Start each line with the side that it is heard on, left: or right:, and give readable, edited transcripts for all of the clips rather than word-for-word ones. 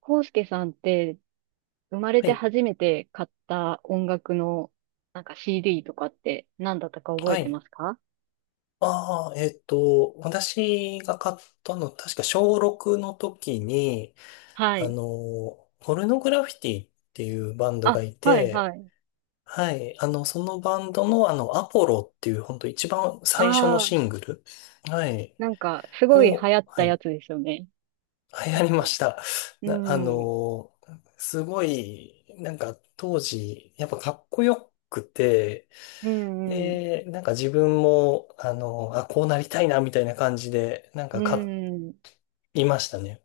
right: コウスケさんって生まれ
left: は
right: て
left: い。
right: 初めて買った音楽のなんか CD とかって何だったか覚え
left: は
right: て
left: い。
right: ますか？
left: ああ、私が買ったの、確か小6の時に、
right: はい。
left: ポルノグラフィティっていうバンドが
right: あ、
left: い
right: はい
left: て、
right: はい。
left: はい。そのバンドの、アポロっていう、本当一番最初の
right: ああ、
left: シングル、はい。
right: なんかすごい流
left: を、
right: 行っ
left: は
right: たや
left: い。
right: つですよね。
left: 流行
right: 結
left: りまし
right: 構。
left: た。
right: う
left: な、あ
right: ん。
left: の、すごい、なんか当時、やっぱかっこよくて、
right: うんうん。
left: で、なんか自分も、あ、こうなりたいな、みたいな感じで、なん
right: う
left: か買
right: ん。
left: いましたね。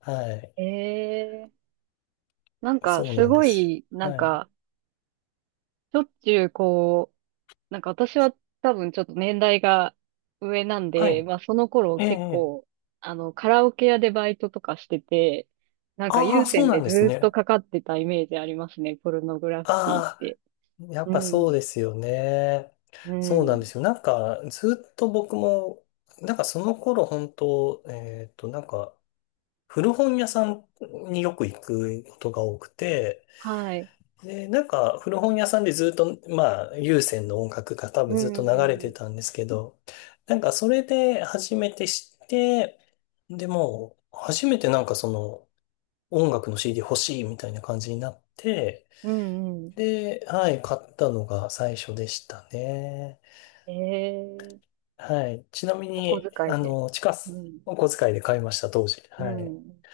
left: はい。
right: ええ、なんか
left: そう
right: す
left: なんで
right: ご
left: す
right: い、
left: よ。
right: なん
left: はい。
right: かしょっちゅうこう、なんか私は多分ちょっと年代が上なん
left: は
right: で、
left: い。
right: まあその頃
left: ええ、え
right: 結
left: え。
right: 構、あの、カラオケ屋でバイトとかしてて、なんか
left: あ
right: 有
left: あ、そう
right: 線
left: な
right: で
left: ん
right: ず
left: です
right: ーっと
left: ね。
right: かかってたイメージありますね、ポルノグラフィティっ
left: あ
right: て。
left: あ、やっ
right: う
left: ぱそうで
right: ん、
left: すよね。
right: う
left: そうなんで
right: ん、
left: すよ。なんか、ずっと僕も、なんかその頃、本当なんか、古本屋さんによく行くことが多くて、
right: はい。
left: で、なんか古本屋さんでずっと、まあ、有線の音楽が多
right: う
left: 分ずっと流れ
right: ん、う
left: て
right: ん、
left: たんですけど、なんかそれで初めて知って、でも、初めてなんかその音楽の CD 欲しいみたいな感じになって、
right: うん。
left: で、はい、買ったのが最初でしたね。
right: ええ、
left: はい。ちなみ
right: お小
left: に、
right: 遣いで。
left: ちか
right: う
left: さん、
right: ん、
left: お小遣いで買いました、当時。
right: う
left: はい。
right: ん。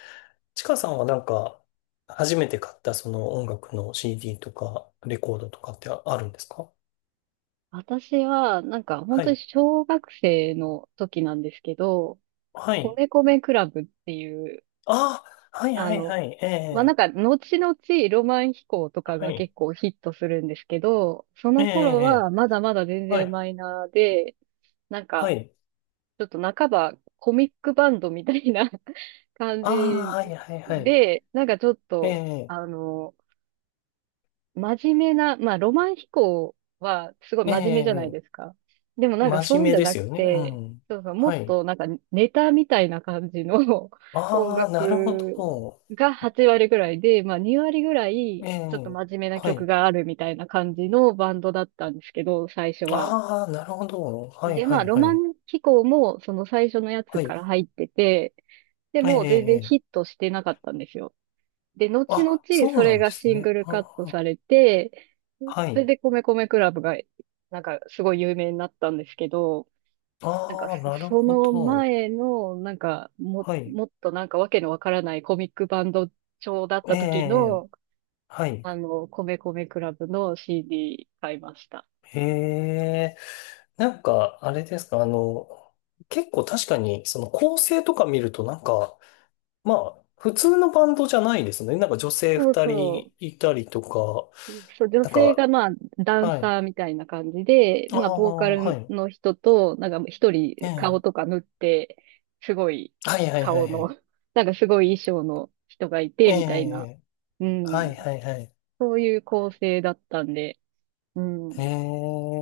left: ちかさんはなんか、初めて買ったその音楽の CD とか、レコードとかってあるんですか？
right: 私は、なんか本
left: は
right: 当に
left: い。
right: 小学生の時なんですけど、
left: はい。
right: 米米クラブっていう、
left: ああ、はい
right: あ
left: はいは
right: の、
left: い。え
right: まあ、なん
left: え、
right: か、後々ロマン飛行とか
left: は
right: が
left: い。
right: 結構ヒットするんですけど、そ
left: ええ、
right: の頃
left: え
right: は
left: え
right: まだまだ全
left: は
right: 然
left: い。
right: マイナーで、なん
left: は
right: か、
left: い。
right: ちょっと半ばコミックバンドみたいな 感
left: あ
right: じ
left: あ、はいはいはい。
right: で、なんかちょっ
left: え
right: と、
left: え、
right: あの、真面目な、まあ、ロマン飛行はすごい
left: え
right: 真面目じゃない
left: え、
right: ですか。でもなんかそ
left: 真
right: ういうん
left: 面目
right: じゃ
left: で
right: な
left: す
right: く
left: よね。う
right: て、
left: ん。
right: そうそう、も
left: は
right: っ
left: い。
right: となんかネタみたいな感じの 音
left: ああ、なるほ
right: 楽
left: ど。
right: が8割ぐらいで、まあ2割ぐらい
left: え
right: ちょっと
left: え、
right: 真面目な
left: は
right: 曲
left: い。
right: があるみたいな感じのバンドだったんですけど、最初は。
left: ああ、なるほど。はい
right: で、
left: は
right: まあ
left: い
right: ロ
left: は
right: マ
left: い。
right: ン飛行もその最初のやつ
left: は
right: か
left: い。
right: ら入ってて、で
left: え
right: も全
left: え、
right: 然ヒ
left: ええ
right: ットしてなかったんですよ。で、後々
left: あ、そ
right: そ
left: うな
right: れ
left: んで
right: が
left: す
right: シング
left: ね。
right: ル
left: あ
right: カット
left: あ、
right: されて、
left: は
right: それ
left: い。
right: で米米クラブが、なんかすごい有名になったんですけど、なんか
left: ああ、
right: そ
left: なる
right: そ
left: ほ
right: の
left: ど。
right: 前の、なんかも、
left: はい。
right: もっとなんかわけのわからないコミックバンド調だった
left: え
right: 時
left: え、
right: の、
left: はい。
right: あの、米米クラブの CD 買いました。
left: へえ。なんか、あれですか、結構確かに、その構成とか見ると、なんか、まあ、普通のバンドじゃないですね。なんか女性
right: そう
left: 二
right: そう。
left: 人いたりとか、
right: そう、女
left: なん
right: 性
left: か、
right: がまあ、ダン
left: はい。
right: サーみたいな感じで、
left: あ
right: まあ、
left: あ、
right: ボーカ
left: は
right: ル
left: い。
right: の人と、なんか一
left: え
right: 人顔
left: え。
right: とか塗って、すごい
left: はいはいは
right: 顔
left: いは
right: の、
left: い。
right: なんかすごい衣装の人がい
left: え
right: て、みたいな、
left: え。
right: う
left: は
right: ん、
left: いはいはい。
right: そういう構成だったんで、う
left: え
right: ん。
left: え。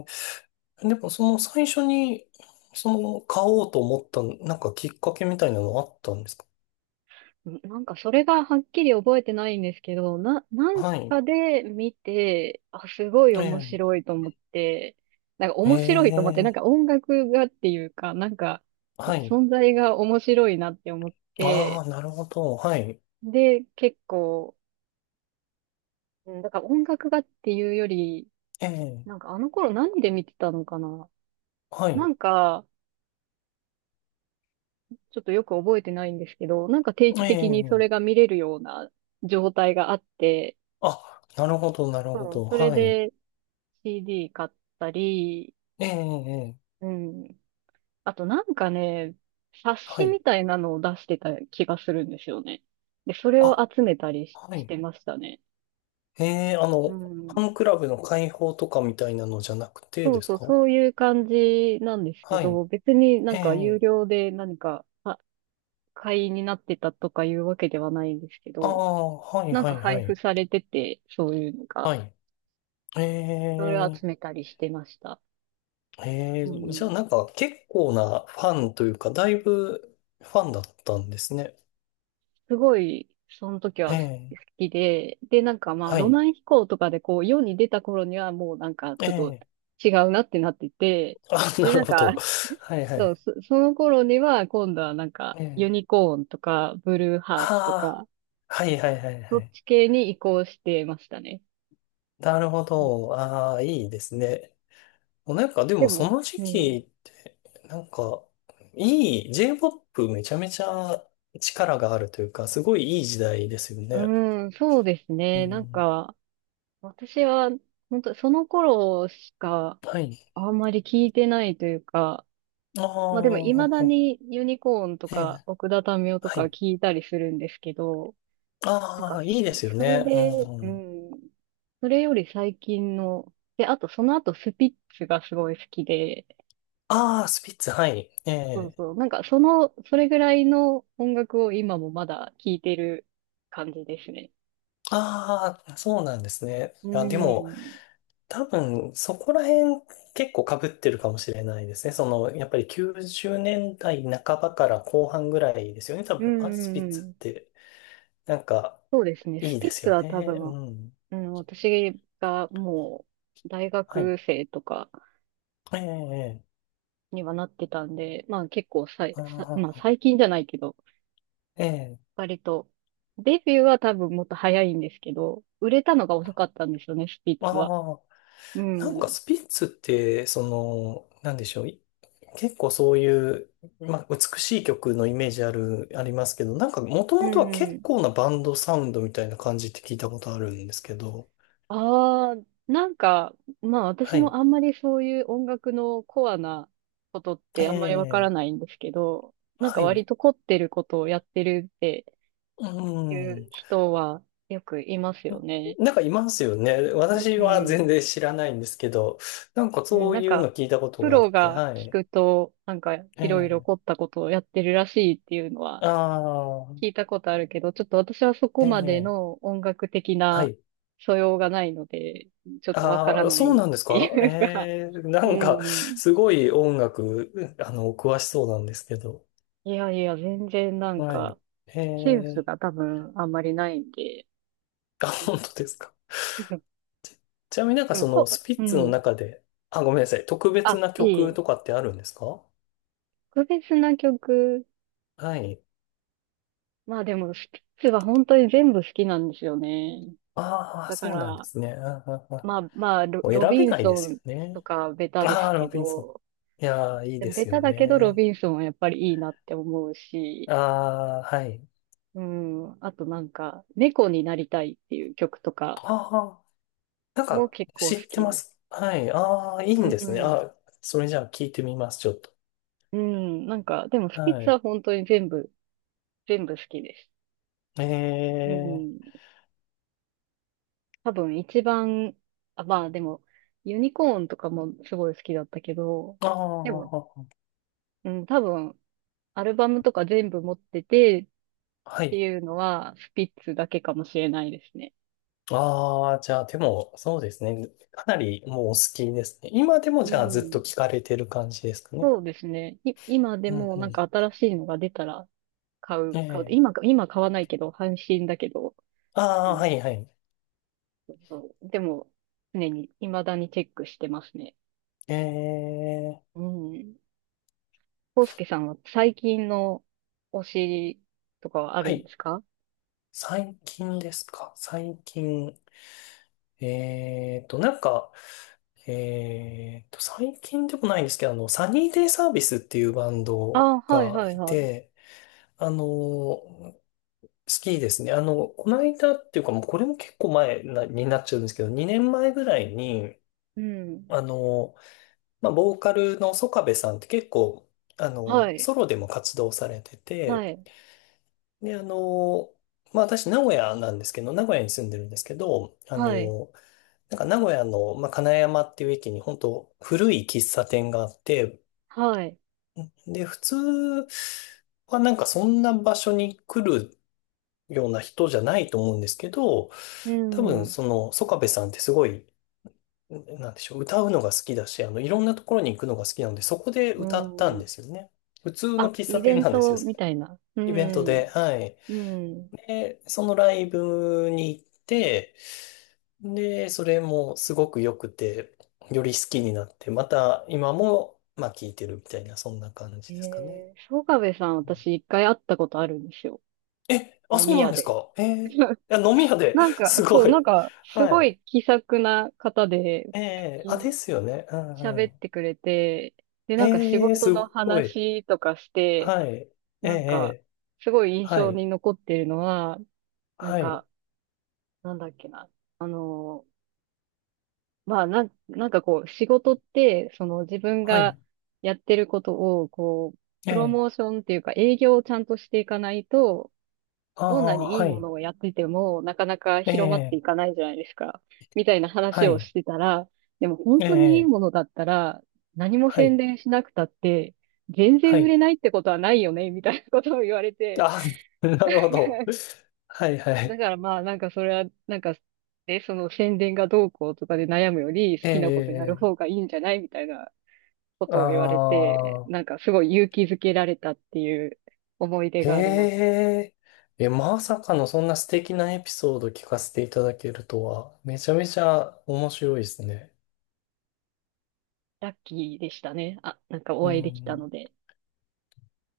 left: でも、その最初に、その、買おうと思った、なんかきっかけみたいなのあったんですか？
right: なんかそれがはっきり覚えてないんですけど、なん
left: はい。
right: かで見て、あ、すごい
left: え
right: 面
left: え。
right: 白いと思って、なんか
left: え
right: 面白いと思って、なんか
left: え。
right: 音楽がっていうか、なんか
left: はい。
right: 存在が面白いなって思っ
left: あ
right: て、
left: あ、なるほど。はい。
right: で、結構、うんだから音楽がっていうより、
left: ええ、
right: なんかあの頃何で見てたのかな？
left: は
right: な
left: い。
right: んか、ちょっとよく覚えてないんですけど、なんか定期
left: え
right: 的にそ
left: え、
right: れが見れるような状態があって、
left: あ、なるほど、なるほ
right: そう、
left: ど。
right: それ
left: はい。
right: で、CD 買ったり、
left: ええ、ええ
right: うん。あとなんかね、冊
left: は
right: 子
left: い。
right: みたいなのを出してた気がするんですよね。で、それを
left: あ、
right: 集めたりし、
left: は
right: し
left: い。
right: てましたね。
left: ええ、
right: う
left: ファ
right: ん。
left: ンクラブの会報とかみたいなのじゃなくて
right: そう
left: です
right: そう、
left: か？
right: そういう感じなんですけ
left: はい。
right: ど、別にな
left: え
right: んか有
left: え、
right: 料で何かあ会員になってたとかいうわけではないんですけ
left: あ
right: ど、
left: あ、はい、
right: なん
left: は
right: か
left: い、は
right: 配布
left: い。
right: されてて、そういうのが、
left: はい。え
right: それを
left: え、
right: 集めたりしてました。
left: ええ、
right: う
left: じゃあ
right: ん、
left: なんか結構なファンというか、だいぶファンだったんですね。
right: すごい、その時
left: え
right: は好
left: え、
right: きで、で、なんかまあ、
left: は
right: ロ
left: い。
right: マン飛行とかでこう、世に出た頃にはもうなんか、
left: え
right: ちょっと
left: え、
right: 違うなってなってて、
left: あ、
right: で、
left: な
right: な
left: る
right: ん
left: ほ
right: か、
left: ど。はい、はい。
right: その頃には今度はなんか、ユ
left: ええ
right: ニコーンとか、ブルーハ
left: あ
right: ーツとか、
left: あ、はいはいはいは
right: そっ
left: い。
right: ち系に移行してましたね。
left: なるほど。ああ、いいですね。もうなんかで
right: で
left: もその
right: も、
left: 時
right: うん。
left: 期って、なんか、いい、J-POP めちゃめちゃ力があるというか、すごいいい時代ですよ
right: う
left: ね。
right: ーん、そうです
left: う
right: ね。なん
left: ん。
right: か、私は、本当その頃しか、
left: はい。
right: あんまり聞いてないというか、
left: あ
right: まあでも未だ
left: あ、
right: にユニコーンと
left: え
right: か
left: え、
right: 奥田民生と
left: は
right: か
left: い。
right: 聞いたりするんですけど、なんか
left: ああ、
right: そ、
left: いいですよ
right: それ
left: ね。
right: で、
left: う
right: う
left: ん。
right: ん、それより最近の、で、あとその後スピッツがすごい好きで、
left: ああ、スピッツ、はい。え
right: そう
left: え。
right: そう、なんかその、それぐらいの音楽を今もまだ聞いてる感じですね。
left: ああ、そうなんですね。
right: う
left: いや、で
right: ん、う
left: も、
right: ん、
left: 多分、そこら辺結構被ってるかもしれないですね。その、やっぱり90年代半ばから後半ぐらいですよね。多
right: う
left: 分、アス
right: ん、
left: ピ
right: う
left: ッツっ
right: ん
left: て、なんか、
right: ですね。ス
left: いい
right: ピ
left: で
right: ッ
left: す
right: ツ
left: よ
right: は多
left: ね。
right: 分、
left: うん。
right: うん、私がもう大
left: はい。
right: 学生とか、
left: ええ、ええ、
right: にはなってたんで、まあ結構さい、
left: あ
right: さ、まあ
left: あ、
right: 最近じゃないけど、
left: ええ、
right: 割と、デビューは多分もっと早いんですけど、売れたのが遅かったんですよね、スピッ
left: あ
right: ツは。
left: あ。
right: う
left: なん
right: ん。う
left: か
right: ん
left: スピッツって、その、なんでしょう。結構そういう、まあ、美しい曲のイメージある、ありますけど、なんか、もと
right: う
left: もとは結
right: ん。
left: 構なバンドサウンドみたいな感じって聞いたことあるんですけど、
right: ああ、なんか、まあ私
left: は
right: も
left: い。
right: あんまりそういう音楽のコアなことってあんまりわから
left: え
right: な
left: え
right: いんですけど、なんか
left: はい。
right: 割と凝ってることをやってるって
left: う
right: いう
left: ん。
right: 人はよくいますよね。
left: なんかいますよね。私
right: う
left: は全
right: ん。
left: 然知らないんですけど、なんか
right: うん、
left: そう
right: なん
left: いう
right: か、
left: の聞いたこと
right: プ
left: があっ
right: ロ
left: て、
right: が
left: は
right: 聞
left: い。
right: くと、なんか、
left: え
right: いろいろ
left: え。
right: 凝ったことをやってるらしいっていうのは
left: あ
right: 聞い
left: あ、
right: たことあるけど、ちょっと私はそこ
left: え
right: まで
left: え。
right: の音楽的
left: は
right: な
left: い。
right: 素養がないので、ちょっとわから
left: ああ、
right: な
left: そう
right: いっ
left: なんです
right: て
left: か？
right: いうか、
left: ええ、
right: う
left: なんか、
right: ん。
left: すごい音楽、詳しそうなんですけど。
right: いやいや、全然なん
left: は
right: か、
left: い。え
right: センス
left: え。
right: が多分あんまりないんで、
left: あ、
right: うん、
left: 本当ですか？ちなみになんか
right: でも
left: その、
right: こ、
left: スピ
right: う
left: ッツの
right: ん。
left: 中で、あ、ごめんなさい。特別
right: あ、
left: な
right: い
left: 曲
right: い。
left: とかってあるんですか？
right: 特別な曲、
left: はい。
right: まあでも、スピッツは本当に全部好きなんですよね。
left: ああ、
right: だか
left: そうなんで
right: ら、
left: すね。うんうんうん
right: まあまあ、
left: もう
right: ロ
left: 選
right: ビ
left: べ
right: ン
left: ないで
right: ソン
left: すよ
right: と
left: ね。
right: かベタで
left: あ
right: す
left: あ、ロ
right: け
left: ビンソン。
right: ど、
left: いやー、いい
right: で
left: で
right: もベ
left: すよ
right: タだけどロ
left: ね。
right: ビンソンはやっぱりいいなって思うし、
left: ああ、はい。
right: うん、あとなんか、猫になりたいっていう曲とか
left: ああ、なん
right: も
left: か、
right: 結構
left: 知
right: 好
left: って
right: き
left: ま
right: です。
left: す。はい。ああ、いい
right: う
left: んですね。
right: ん、
left: あそれじゃあ聞いてみます、ちょっと。
right: うん、なんか、でもスピッ
left: は
right: ツ
left: い。
right: は本当に全部、全部好きです。
left: え
right: うん、
left: え
right: 多分一番、あ、まあでも、ユニコーンとかもすごい好きだったけど、
left: あ
right: でも、
left: あ、
right: うん、多分、アルバムとか全部持ってて、っ
left: は
right: て
left: い。
right: いうのは、スピッツだけかもしれないですね。
left: ああ、じゃあ、でも、そうですね。かなりもうお好きですね。今でも
right: う
left: じゃあずっと
right: ん。
left: 聞かれてる感じですかね。
right: そうですね。今で
left: うん
right: も
left: う
right: なんか
left: ん。
right: 新しいのが出たら買う、買う。
left: ええ
right: 今今買わないけど、半信だけど。
left: あ
right: う
left: あ、
right: ん。
left: はいはい。
right: そう。でも、常に、未だにチェックしてますね。
left: ええ
right: うん。康介さんは最近の推しとかはあ
left: は
right: るんで
left: い。
right: すか？
left: 最近ですか？最近。なんか、最近でもないんですけど、サニーデイサービスっていうバン
right: あ
left: ド
right: あ、はい
left: が
right: はい
left: い
right: はい。
left: て、好きですね。この間っていうか、もうこれも結構前なになっちゃうんですけど、2年前ぐらいに、
right: うん。
left: あの、まあ、ボーカルのソカベさんって結構、
right: はい。
left: ソロでも活動されてて、
right: はい。
left: で、まあ私、名古屋なんですけど、名古屋に住んでるんですけど、
right: はい。
left: なんか名古屋の、まあ、金山っていう駅に本当古い喫茶店があって、
right: はい。
left: で、普通はなんかそんな場所に来るような人じゃないと思うんですけど、
right: う
left: 多分
right: ん。
left: その、曽我部さんってすごい、なんでしょう、歌うのが好きだし、いろんなところに行くのが好きなので、そこで
right: う
left: 歌ったん
right: ん。
left: ですよね。普通の
right: あ、
left: 喫茶
right: イベ
left: 店
right: ン
left: なんですよ。
right: トみたいな。う
left: イベント
right: ん。
left: で、はい。
right: うん。
left: で、そのライブに行って、で、それもすごく良くて、より好きになって、また今も、まあ、聴いてるみたいな、そんな感じ
right: え
left: ですかね。
right: えー、曽我部さん、私一回会ったことあるんですよ。
left: え、あ、
right: 飲
left: そう
right: み
left: なん
right: 屋
left: です
right: で。
left: か？えー、い や、飲み屋で
right: なん か、
left: すご
right: そう、
left: い。
right: なんか、す
left: は
right: ご
left: い。
right: い気さくな方で、
left: え
right: 普
left: え
right: 通
left: あ、で
right: に
left: すよね。うんう
right: 喋っ
left: ん。
right: てくれて、で、なんか仕
left: ええ
right: 事
left: す
right: の
left: ごい。
right: 話とかして、
left: はい。え
right: なんか、
left: え
right: すごい印
left: は
right: 象
left: い。
right: に残ってるのは、なん
left: はい。
right: か、なんだっけな。あのーまあ、なんかこう、仕事って、その自分
left: は
right: が
left: い。
right: やってることを、こう、プロ
left: え
right: モー
left: え
right: ションっていうか営業をちゃんとしていかないと、
left: あ
right: どんな
left: あ、
right: にいい
left: は
right: も
left: い。
right: のをやってても、なかなか
left: え
right: 広まってい
left: え
right: かないじゃないですか。みたいな
left: は
right: 話を
left: い。
right: してたら、でも本当にいい
left: ええ
right: ものだったら、何も
left: は
right: 宣
left: い。
right: 伝しなくたって、全
left: は
right: 然売
left: い。
right: れないってことはないよね、みたいなことを言われて。
left: あ、なるほど。はいは
right: だ
left: い。
right: からまあ、なんかそれは、なんか、で、その宣伝がどうこうとかで悩むより、好
left: え
right: きなことやる
left: え、
right: 方がいいんじゃないみたいなこ
left: あ
right: とを言われて、
left: あ、
right: なんかすごい勇気づけられたっていう思い出
left: え
right: があります。
left: え、え、まさかのそんな素敵なエピソード聞かせていただけるとは、めちゃめちゃ面白いですね。
right: ラッキーでしたね。あ、なんか
left: う
right: お会いできた
left: ん。
right: ので。